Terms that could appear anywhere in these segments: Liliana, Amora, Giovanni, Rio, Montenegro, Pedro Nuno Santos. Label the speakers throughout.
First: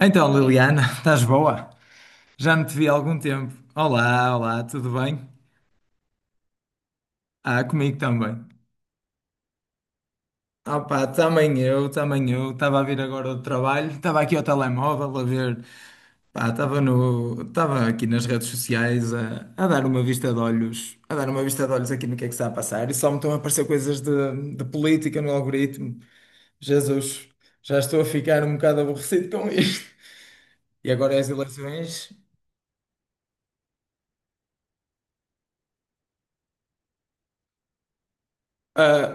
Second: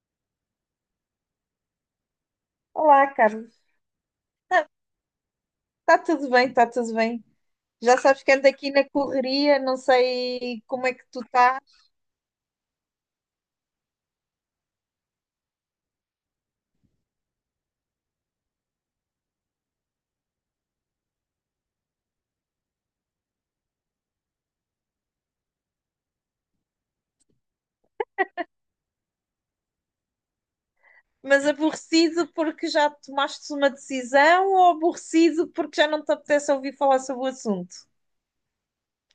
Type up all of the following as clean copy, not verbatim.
Speaker 1: Então, Liliana, estás boa? Já não te vi há
Speaker 2: Olá,
Speaker 1: algum tempo.
Speaker 2: Carlos.
Speaker 1: Olá, olá, tudo bem?
Speaker 2: Está tudo bem, está tudo bem.
Speaker 1: Ah,
Speaker 2: Já
Speaker 1: comigo
Speaker 2: sabes que
Speaker 1: também.
Speaker 2: ando aqui na correria, não sei como é que
Speaker 1: Opa,
Speaker 2: tu
Speaker 1: também
Speaker 2: estás,
Speaker 1: eu, também eu. Estava a vir agora do trabalho, estava aqui ao telemóvel a ver. Pá, estava no, estava aqui nas redes sociais a dar uma vista de olhos, a dar uma vista de olhos aqui no que é que está a passar. E só me estão a aparecer coisas de política no algoritmo. Jesus, já estou a ficar um bocado aborrecido com isto. E agora é as
Speaker 2: mas
Speaker 1: eleições.
Speaker 2: aborrecido porque já tomaste uma decisão ou aborrecido porque já não te apetece ouvir falar sobre o assunto?
Speaker 1: Ah,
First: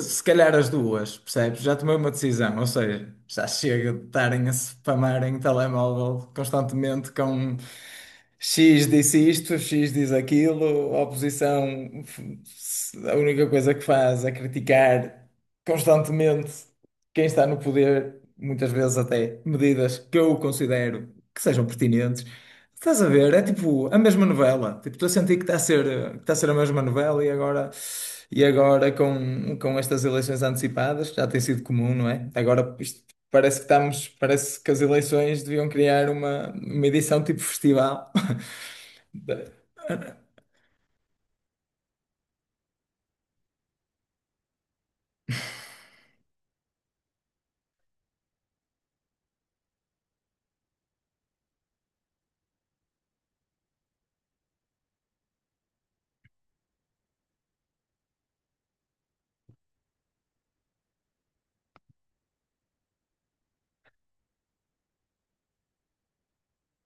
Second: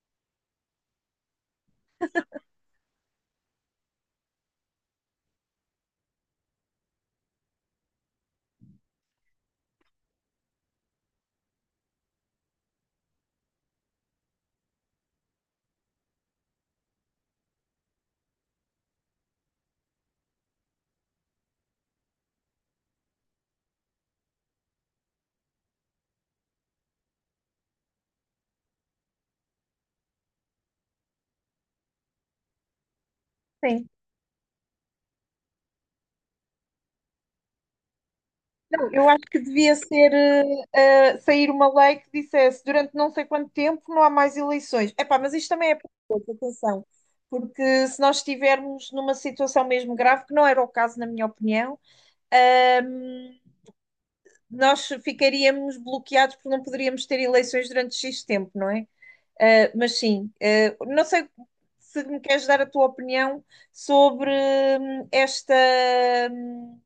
Speaker 1: se calhar as duas, percebes? Já tomei uma decisão, ou seja, já chega de estarem a spamarem telemóvel constantemente com X disse isto, X diz aquilo, a oposição, a única coisa que faz é criticar constantemente quem está no poder, muitas vezes até medidas que eu considero que sejam pertinentes. Estás a ver? É tipo a mesma novela. Tipo, estou a sentir que está a ser a mesma novela e agora, e agora com estas eleições antecipadas, que já tem sido comum, não é? Agora isto parece que
Speaker 2: Sim.
Speaker 1: estamos, parece que as eleições deviam criar uma edição tipo festival.
Speaker 2: Não, eu acho que
Speaker 1: Da-
Speaker 2: devia ser sair uma lei que dissesse durante não sei quanto tempo não há mais eleições. Epá, mas isto também é perigoso, atenção, porque se nós estivermos numa situação mesmo grave, que não era o caso, na minha opinião. Nós ficaríamos bloqueados porque não poderíamos ter eleições durante X tempo, não é? Mas sim, não sei se me queres dar a tua opinião sobre esta. hum,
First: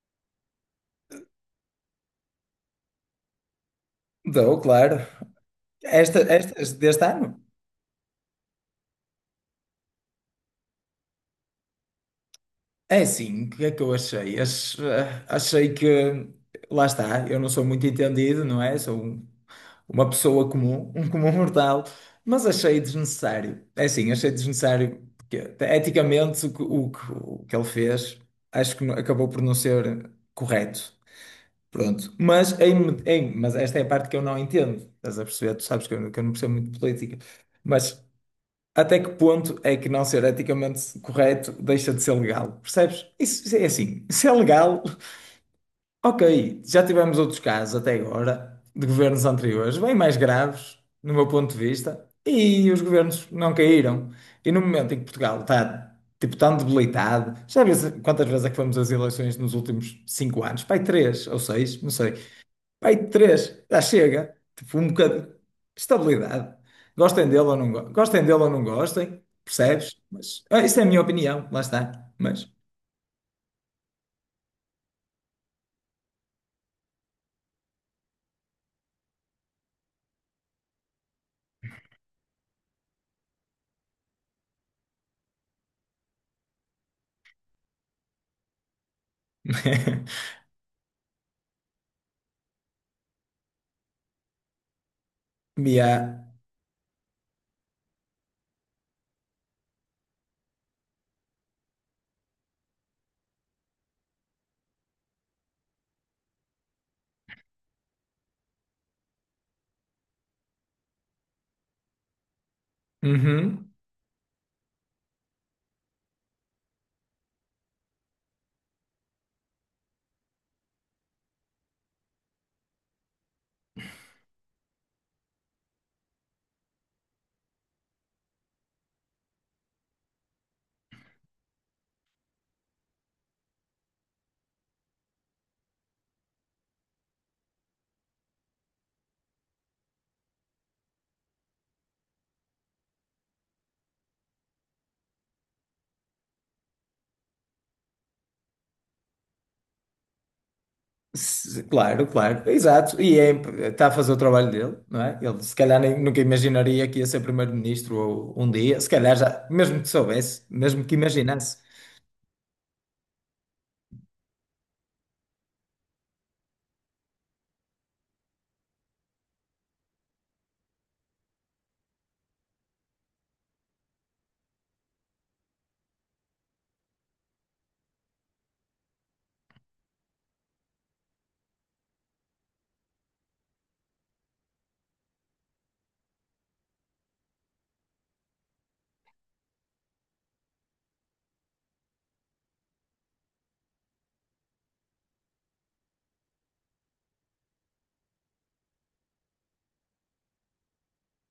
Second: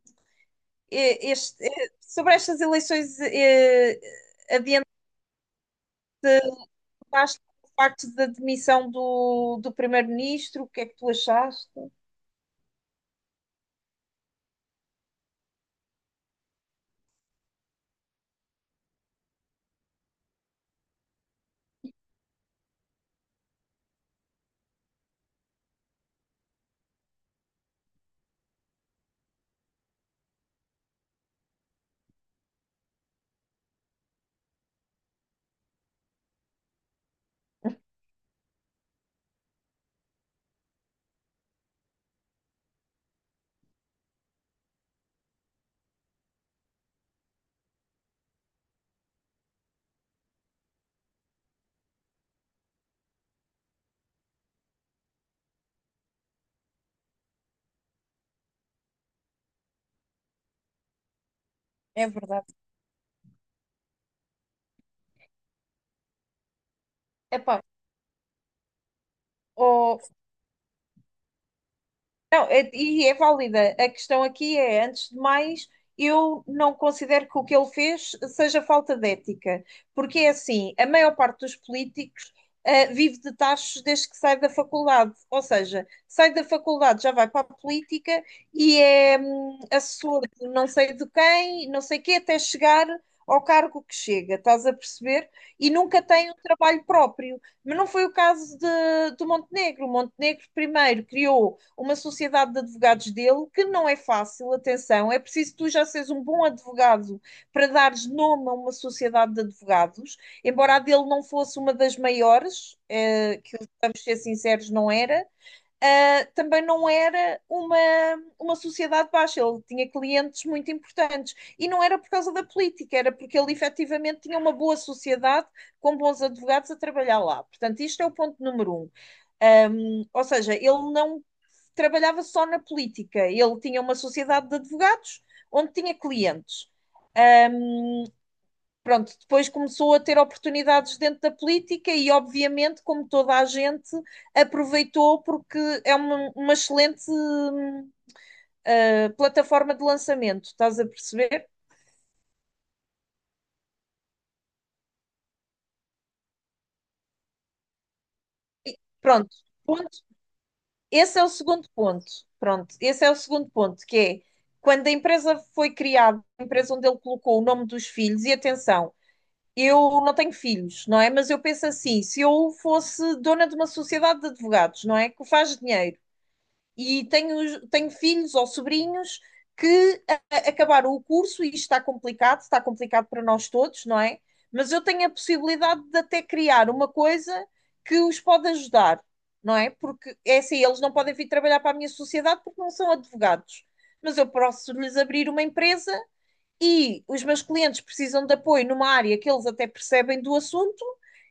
Speaker 2: Sobre estas eleições,
Speaker 1: Dou, claro. Estas deste ano?
Speaker 2: adiantaste o facto da demissão do primeiro-ministro, o que é que tu achaste?
Speaker 1: É, sim, o que é que eu achei? Achei que, lá está, eu não sou muito entendido, não é? Sou uma pessoa comum, um comum mortal, mas achei desnecessário. É assim, achei desnecessário, porque eticamente o que ele fez acho que acabou por não ser correto. Pronto. Mas, mas esta é a parte que eu não entendo. Estás a perceber? Tu sabes que eu não percebo muito de política. Mas até que ponto é que não ser eticamente correto deixa de ser legal? Percebes? Isso é assim. Se é legal. Ok, já tivemos outros casos até agora de governos anteriores, bem mais graves, no meu ponto de vista, e os governos não caíram. E no momento em que Portugal está tipo tão debilitado, já vês quantas vezes é que fomos às eleições nos últimos 5 anos? Pai, três ou seis, não
Speaker 2: É
Speaker 1: sei.
Speaker 2: verdade.
Speaker 1: Pai, três, já chega. Tipo, um bocado de estabilidade. Gostem dele
Speaker 2: Epá,
Speaker 1: ou não, gostem dele ou não gostem, percebes?
Speaker 2: ó.
Speaker 1: Mas, ah, isso é a minha opinião, lá está.
Speaker 2: Não,
Speaker 1: Mas.
Speaker 2: e é válida. A questão aqui é, antes de mais, eu não considero que o que ele fez seja falta de ética, porque é assim, a maior parte dos políticos vive de tachos desde que sai da faculdade, ou seja, sai da faculdade, já vai para a política e é assessor de não sei de quem, não sei quê, até chegar ao cargo que chega, estás a perceber? E
Speaker 1: Mia.
Speaker 2: nunca tem um trabalho próprio. Mas não foi o caso de, do Montenegro. O Montenegro primeiro criou uma sociedade de advogados dele, que não é fácil, atenção, é preciso tu já seres um bom advogado para dares nome a uma sociedade de advogados, embora a dele não fosse uma das maiores, que
Speaker 1: Uhum.
Speaker 2: vamos ser sinceros, não era. Também não era uma sociedade baixa, ele tinha clientes muito importantes. E não era por causa da política, era porque ele efetivamente tinha uma boa sociedade com bons advogados a trabalhar lá. Portanto, isto é o ponto número um. Um, ou seja, ele não trabalhava só na política, ele tinha uma sociedade de advogados onde tinha clientes. Pronto, depois começou a ter oportunidades dentro da política e, obviamente, como toda a gente, aproveitou porque é uma excelente plataforma de lançamento, estás a perceber?
Speaker 1: Claro, claro, exato. E está a fazer o trabalho dele, não é? Ele se calhar nunca imaginaria que ia ser primeiro-ministro um dia, se calhar
Speaker 2: Pronto,
Speaker 1: já, mesmo que
Speaker 2: ponto.
Speaker 1: soubesse, mesmo que
Speaker 2: Esse é o
Speaker 1: imaginasse.
Speaker 2: segundo ponto. Pronto, esse é o segundo ponto, que é quando a empresa foi criada, a empresa onde ele colocou o nome dos filhos, e atenção, eu não tenho filhos, não é? Mas eu penso assim: se eu fosse dona de uma sociedade de advogados, não é? Que faz dinheiro e tenho filhos ou sobrinhos que acabaram o curso e isto está complicado para nós todos, não é? Mas eu tenho a possibilidade de até criar uma coisa que os pode ajudar, não é? Porque é assim, eles não podem vir trabalhar para a minha sociedade porque não são advogados. Mas eu posso lhes abrir uma empresa e os meus clientes precisam de apoio numa área que eles até percebem do assunto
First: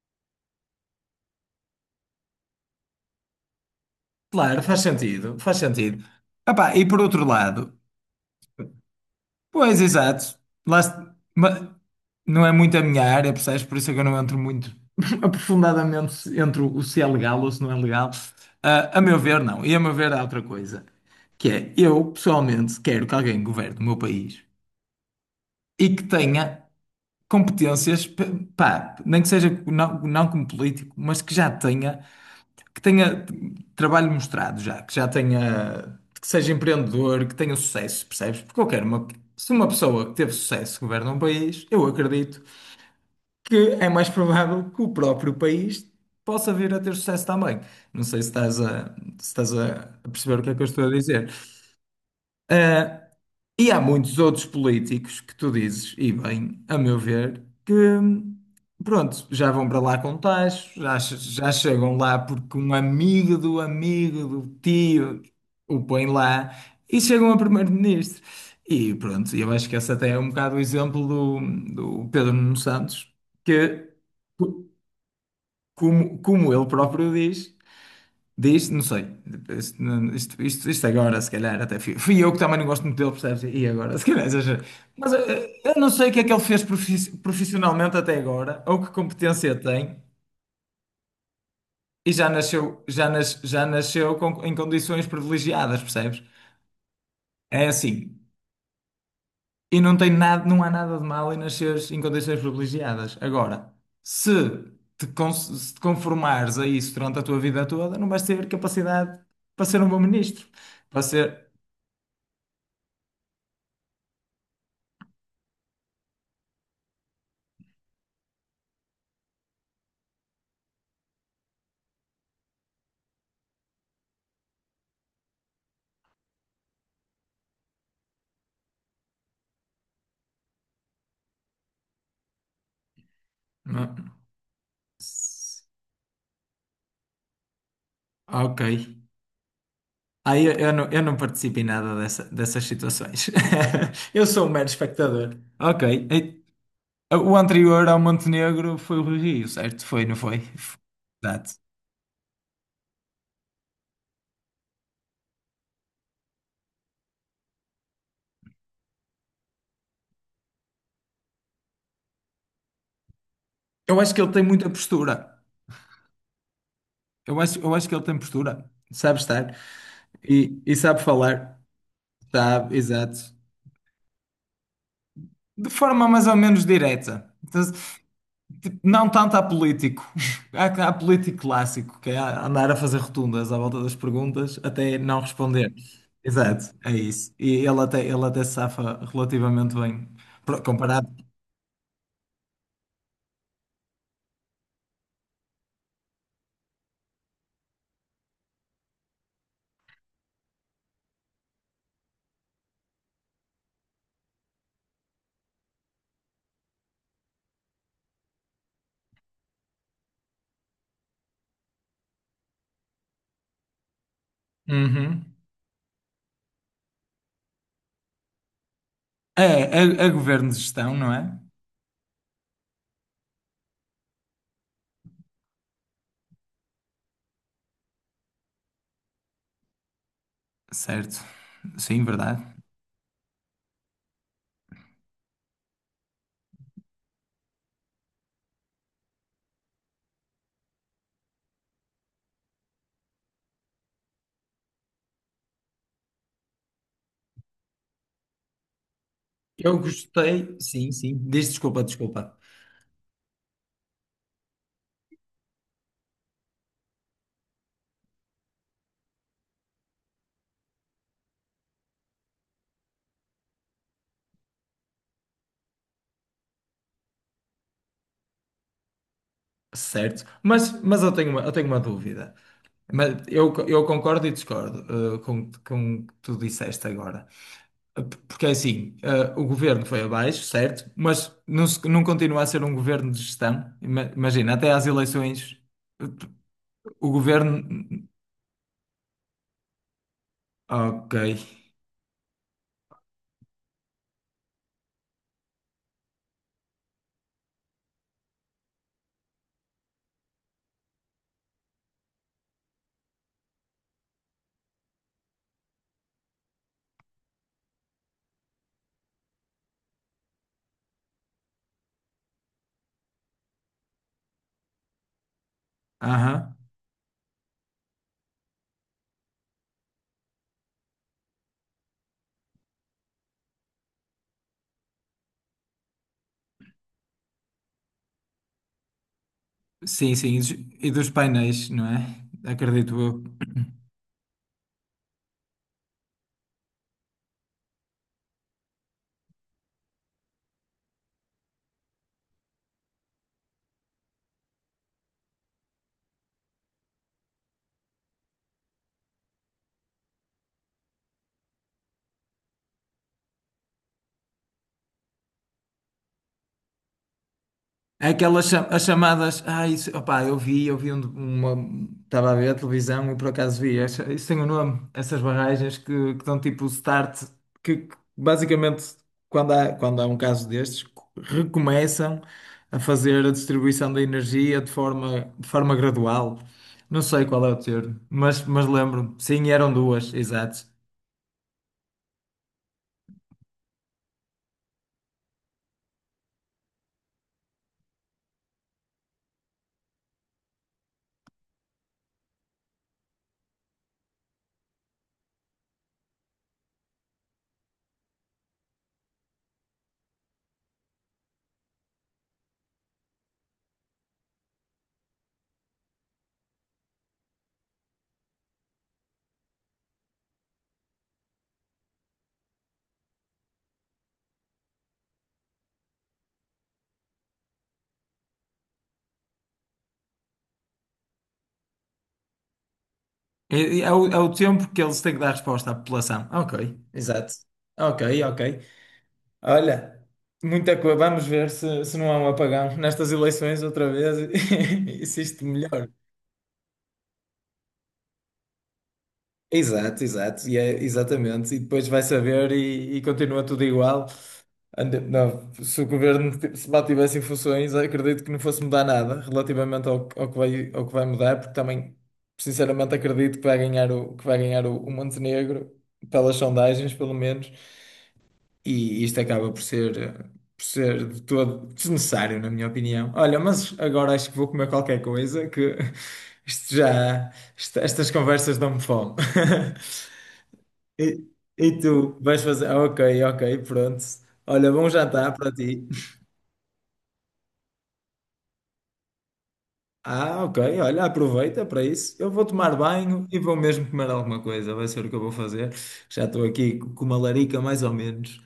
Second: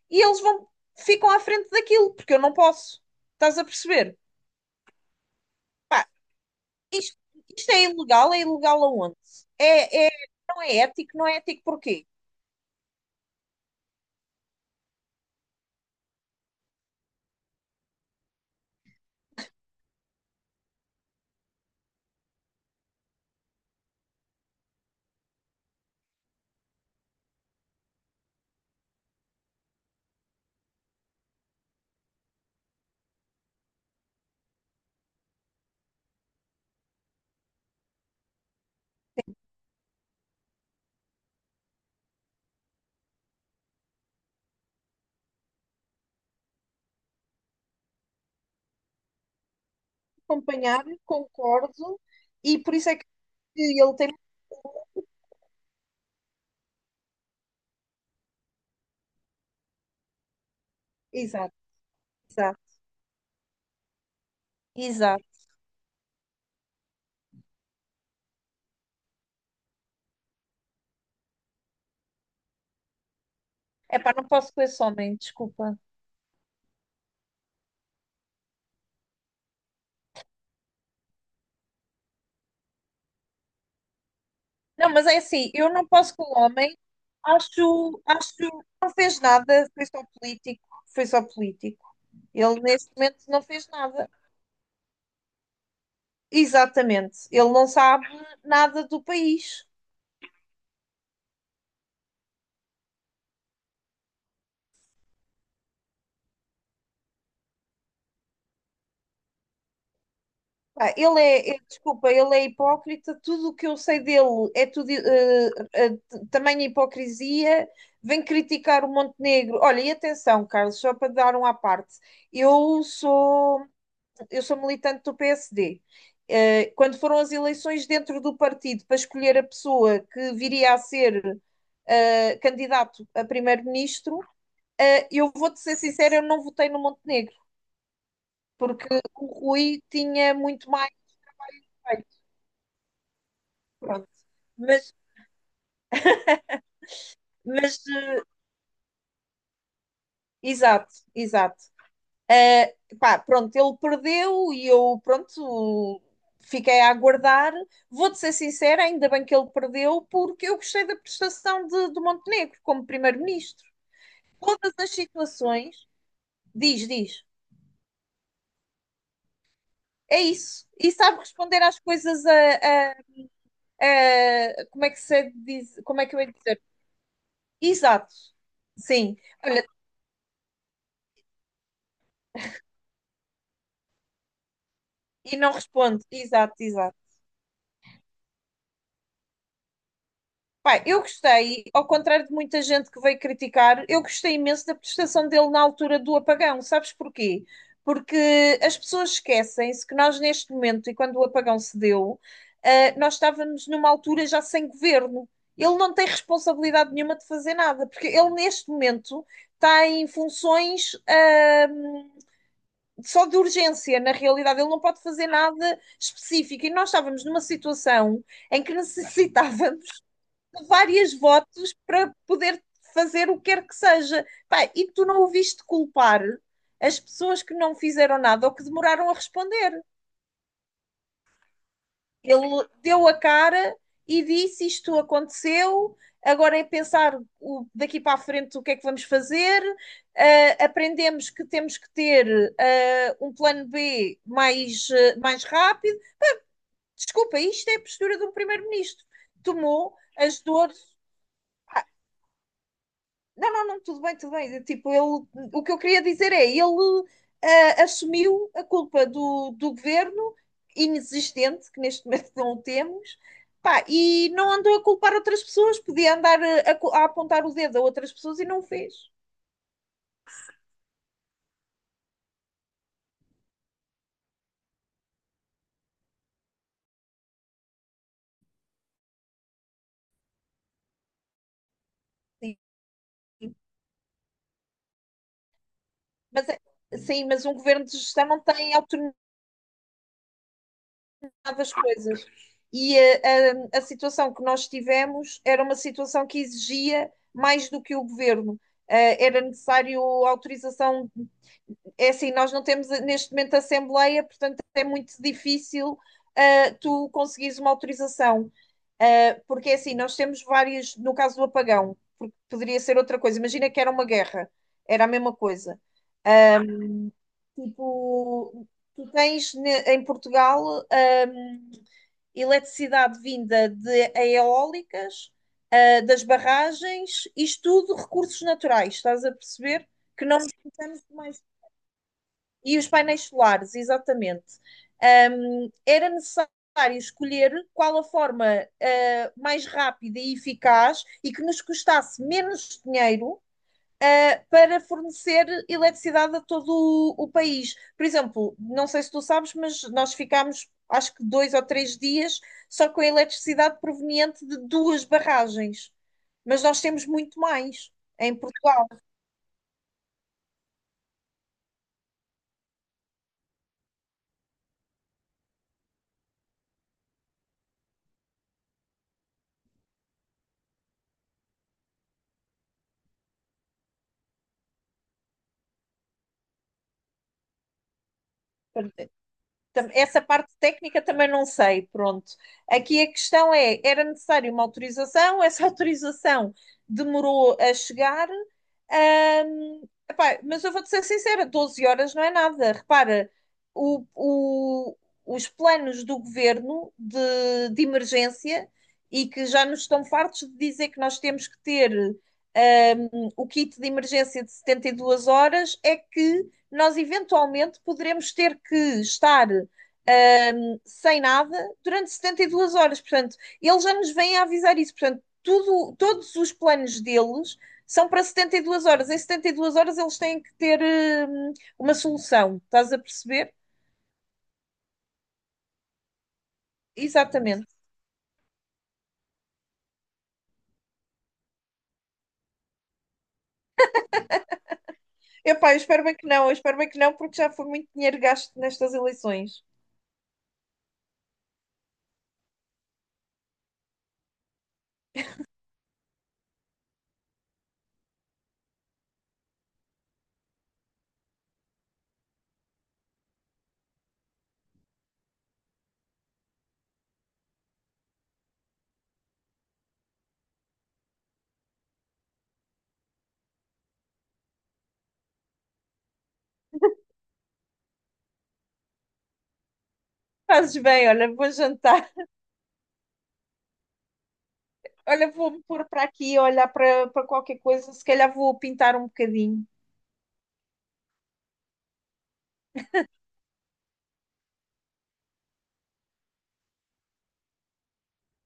Speaker 2: e eles vão, ficam à frente daquilo, porque eu não posso. Estás a perceber?
Speaker 1: Claro, faz sentido, faz sentido.
Speaker 2: Pá,
Speaker 1: Epá, e por
Speaker 2: isto,
Speaker 1: outro lado,
Speaker 2: isto é ilegal aonde?
Speaker 1: pois
Speaker 2: É, é,
Speaker 1: exato,
Speaker 2: não é
Speaker 1: lá,
Speaker 2: ético, não é ético
Speaker 1: ma-
Speaker 2: porquê?
Speaker 1: não é muito a minha área, percebes? Por isso é que eu não entro muito aprofundadamente entre o se é legal ou se não é legal. Ah, a meu ver, não. E a meu ver, há outra coisa, que é eu, pessoalmente, quero que alguém governe o meu país e que tenha competências. Pá, nem que seja não, não como político, mas que tenha trabalho mostrado já, que seja empreendedor, que tenha sucesso, percebes? Porque eu quero se uma pessoa que teve sucesso governa um país, eu acredito que é mais provável que o próprio país possa vir a ter sucesso também. Não sei se estás a perceber o que é que eu
Speaker 2: Acompanhar,
Speaker 1: estou a dizer.
Speaker 2: concordo, e por isso é que
Speaker 1: E há
Speaker 2: ele tem.
Speaker 1: muitos outros políticos que tu dizes, e bem, a meu ver, que, pronto, já vão para lá com tachos, já
Speaker 2: Exato,
Speaker 1: chegam lá porque
Speaker 2: exato,
Speaker 1: um amigo do tio
Speaker 2: exato.
Speaker 1: o põe lá e chegam a primeiro-ministro. E pronto, eu acho que esse até é um bocado o exemplo do Pedro Nuno Santos, que,
Speaker 2: É pá, não posso com
Speaker 1: co-
Speaker 2: esse homem, desculpa.
Speaker 1: como, como ele próprio diz. Diz, não sei. Isto, isto agora, se calhar, até fui, fui eu que também não gosto muito dele, percebes? E agora, se calhar, exagero.
Speaker 2: Não, mas
Speaker 1: Mas,
Speaker 2: é assim, eu
Speaker 1: eu
Speaker 2: não
Speaker 1: não sei o
Speaker 2: posso
Speaker 1: que
Speaker 2: com
Speaker 1: é que
Speaker 2: o
Speaker 1: ele fez
Speaker 2: homem,
Speaker 1: profissionalmente
Speaker 2: acho,
Speaker 1: até
Speaker 2: acho,
Speaker 1: agora, ou
Speaker 2: não
Speaker 1: que
Speaker 2: fez
Speaker 1: competência
Speaker 2: nada, foi
Speaker 1: tem,
Speaker 2: só político, foi só político.
Speaker 1: e já
Speaker 2: Ele
Speaker 1: nasceu,
Speaker 2: neste
Speaker 1: já
Speaker 2: momento
Speaker 1: nas,
Speaker 2: não
Speaker 1: já
Speaker 2: fez nada.
Speaker 1: nasceu com- em condições privilegiadas, percebes?
Speaker 2: Exatamente. Ele não
Speaker 1: É
Speaker 2: sabe
Speaker 1: assim.
Speaker 2: nada do país.
Speaker 1: E não tem nada, não há nada de mal em nasceres em condições privilegiadas. Agora, se te, con- se te conformares a isso durante a tua vida toda, não vais ter capacidade para ser um bom ministro.
Speaker 2: Pá,
Speaker 1: Para ser.
Speaker 2: Desculpa, ele é hipócrita. Tudo o que eu sei dele é tudo tamanha hipocrisia. Vem criticar o Montenegro. Olha, e atenção, Carlos, só para dar um à parte. Eu sou, eu sou militante do PSD. Quando foram as eleições dentro do partido para escolher a pessoa que viria a ser candidato a primeiro-ministro, eu vou-te ser sincera, eu não votei no Montenegro,
Speaker 1: Ok.
Speaker 2: porque o Rui tinha
Speaker 1: Aí eu,
Speaker 2: muito
Speaker 1: eu não,
Speaker 2: mais
Speaker 1: eu não participo em nada
Speaker 2: feito,
Speaker 1: dessas situações.
Speaker 2: pronto.
Speaker 1: Eu sou um mero
Speaker 2: Mas,
Speaker 1: espectador. Ok. O
Speaker 2: mas,
Speaker 1: anterior ao
Speaker 2: eh,
Speaker 1: Montenegro foi o Rio, certo? Foi, não foi?
Speaker 2: exato,
Speaker 1: Exato.
Speaker 2: exato. Pá, pronto, ele perdeu e eu, pronto, fiquei a aguardar. Vou-te ser sincera, ainda bem que ele perdeu, porque eu gostei da prestação de, do Montenegro como primeiro-ministro.
Speaker 1: Eu acho que ele tem muita
Speaker 2: Todas as
Speaker 1: postura.
Speaker 2: situações, diz, diz.
Speaker 1: Eu acho que ele tem postura. Sabe estar.
Speaker 2: É
Speaker 1: E,
Speaker 2: isso.
Speaker 1: e
Speaker 2: E
Speaker 1: sabe
Speaker 2: sabe
Speaker 1: falar.
Speaker 2: responder às coisas
Speaker 1: Sabe, exato.
Speaker 2: como é que se
Speaker 1: De
Speaker 2: diz, como é
Speaker 1: forma
Speaker 2: que eu
Speaker 1: mais
Speaker 2: ia
Speaker 1: ou
Speaker 2: dizer?
Speaker 1: menos direta. Então,
Speaker 2: Exato,
Speaker 1: não
Speaker 2: sim.
Speaker 1: tanto há político. Há político clássico, que é andar a fazer rotundas à volta das perguntas até não
Speaker 2: E não
Speaker 1: responder.
Speaker 2: responde. Exato,
Speaker 1: Exato, é
Speaker 2: exato.
Speaker 1: isso. E ele até se safa relativamente bem,
Speaker 2: Pá, eu
Speaker 1: comparado.
Speaker 2: gostei, ao contrário de muita gente que veio criticar, eu gostei imenso da prestação dele na altura do apagão. Sabes porquê? Porque as pessoas esquecem-se que nós, neste momento, e quando o apagão se deu, nós estávamos numa altura já sem governo. Ele não tem responsabilidade nenhuma de fazer nada, porque ele, neste momento, está em funções, só de urgência, na realidade, ele não pode
Speaker 1: Uhum.
Speaker 2: fazer nada específico. E nós estávamos numa situação em que
Speaker 1: É,
Speaker 2: necessitávamos
Speaker 1: a governo de
Speaker 2: de
Speaker 1: gestão, não
Speaker 2: vários
Speaker 1: é?
Speaker 2: votos para poder fazer o que quer que seja. Pá, e tu não ouviste culpar as pessoas que não fizeram nada ou que demoraram a responder.
Speaker 1: Certo. Sim, verdade.
Speaker 2: Ele deu a cara e disse: Isto aconteceu, agora é pensar daqui para a frente o que é que vamos fazer. Aprendemos que temos que ter um plano B mais, mais rápido. Desculpa, isto é a postura de um primeiro-ministro.
Speaker 1: Eu
Speaker 2: Tomou as
Speaker 1: gostei,
Speaker 2: dores.
Speaker 1: sim, sim. Diz, desculpa, desculpa.
Speaker 2: Não, não, não, tudo bem, tudo bem. Tipo, ele, o que eu queria dizer é, ele assumiu a culpa do governo inexistente, que neste momento não o temos, pá, e não andou a culpar outras pessoas, podia andar a apontar o dedo a outras pessoas e não o fez.
Speaker 1: Certo. Mas, eu tenho uma dúvida. Mas eu concordo e discordo, com o que tu disseste agora. Porque é assim, eh, o governo foi abaixo, certo? Mas não, não continua a
Speaker 2: Sim,
Speaker 1: ser um governo de gestão. Imagina, até às eleições, eh,
Speaker 2: mas, é-
Speaker 1: o
Speaker 2: sim, mas um governo de
Speaker 1: governo.
Speaker 2: gestão não tem autonomia
Speaker 1: Ok.
Speaker 2: das coisas. E a situação que nós tivemos era uma situação que exigia mais do que o governo. Era necessário autorização. É assim, nós não temos neste momento assembleia, portanto é muito difícil, tu conseguires uma autorização. Porque é assim, nós temos várias, no caso do apagão, porque poderia ser outra coisa. Imagina que era uma guerra, era a mesma coisa.
Speaker 1: Aham.
Speaker 2: Tipo, em Portugal eletricidade vinda de eólicas, das barragens, isto tudo recursos naturais, estás a perceber?
Speaker 1: Sim,
Speaker 2: Que
Speaker 1: sim.
Speaker 2: não
Speaker 1: E dos e
Speaker 2: precisamos
Speaker 1: dos
Speaker 2: de mais.
Speaker 1: painéis, não é?
Speaker 2: E os
Speaker 1: Acredito
Speaker 2: painéis
Speaker 1: eu.
Speaker 2: solares, exatamente. Era necessário escolher qual a forma mais rápida e eficaz e que nos custasse menos dinheiro para fornecer eletricidade a todo o país. Por exemplo, não sei se tu sabes, mas nós ficámos acho que dois ou três dias só com a eletricidade proveniente de duas barragens. Mas nós temos muito mais
Speaker 1: É.
Speaker 2: em
Speaker 1: As
Speaker 2: Portugal.
Speaker 1: chamadas. Ah, isso, opá, eu vi uma. Estava a ver a televisão e por acaso vi. Isso tem um nome, essas barragens que dão tipo start, que basicamente quando há um caso destes, recomeçam a fazer a distribuição da energia de forma gradual. Não sei qual é o termo, mas, lembro-me. Sim, eram duas,
Speaker 2: Essa parte
Speaker 1: exato.
Speaker 2: técnica também não sei, pronto. Aqui a questão é, era necessário uma autorização, essa autorização demorou a chegar. Ahm, Epá, mas eu vou-te ser sincera, 12 horas não é nada. Repara, o- o- os planos do governo de emergência e que já nos estão fartos de dizer que nós temos que ter o kit de emergência de 72 horas é que nós eventualmente poderemos ter que estar sem nada, durante 72 horas. Portanto, eles já nos vêm a avisar isso. Portanto, tudo, todos os planos deles são para 72 horas. Em 72 horas eles têm que ter hum, uma solução. Estás a perceber?
Speaker 1: É o tempo que eles têm que dar resposta à população. Ok, exato.
Speaker 2: Exatamente.
Speaker 1: Ok, ok. Olha, muita coisa. Vamos ver se não há um apagão nestas eleições outra vez e se isto
Speaker 2: Epá, eu
Speaker 1: melhor.
Speaker 2: espero bem que não, eu espero bem que não, porque já foi muito dinheiro gasto nestas eleições.
Speaker 1: Exato, exato, e é, exatamente. E depois vai saber e continua tudo igual. Não, se o governo se mantivesse em funções, acredito que não fosse mudar nada relativamente ao que vai mudar, porque também, sinceramente, acredito que vai ganhar o Montenegro, pelas sondagens, pelo menos. E isto acaba por ser de todo desnecessário, na minha opinião. Olha, mas agora acho que vou comer qualquer coisa, que isto já, estas conversas dão-me fome.
Speaker 2: Fazes bem,
Speaker 1: E,
Speaker 2: olha, vou
Speaker 1: e
Speaker 2: jantar.
Speaker 1: tu vais fazer? Ah, ok, ok, pronto. Olha, bom
Speaker 2: Olha,
Speaker 1: jantar para
Speaker 2: vou-me pôr
Speaker 1: ti.
Speaker 2: para aqui, olhar para, para qualquer coisa. Se calhar vou pintar um bocadinho.
Speaker 1: Ah, ok, olha, aproveita para isso. Eu vou tomar banho e vou mesmo comer alguma coisa, vai ser o que eu vou fazer. Já estou aqui com uma larica, mais ou menos.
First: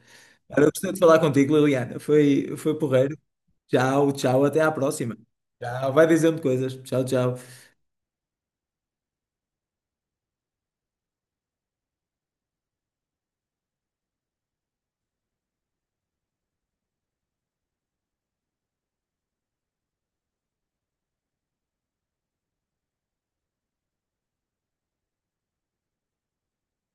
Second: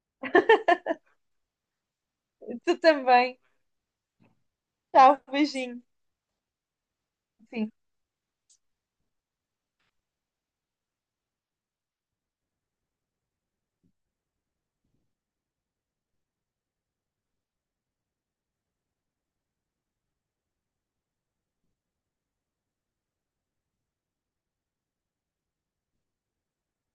Speaker 1: Olha, eu gostei de falar contigo, Liliana. Foi,
Speaker 2: Tu
Speaker 1: foi porreiro.
Speaker 2: também.
Speaker 1: Tchau, tchau, até à próxima.
Speaker 2: Tchau, beijinho.
Speaker 1: Tchau, vai dizendo coisas. Tchau, tchau.
Speaker 2: Sim.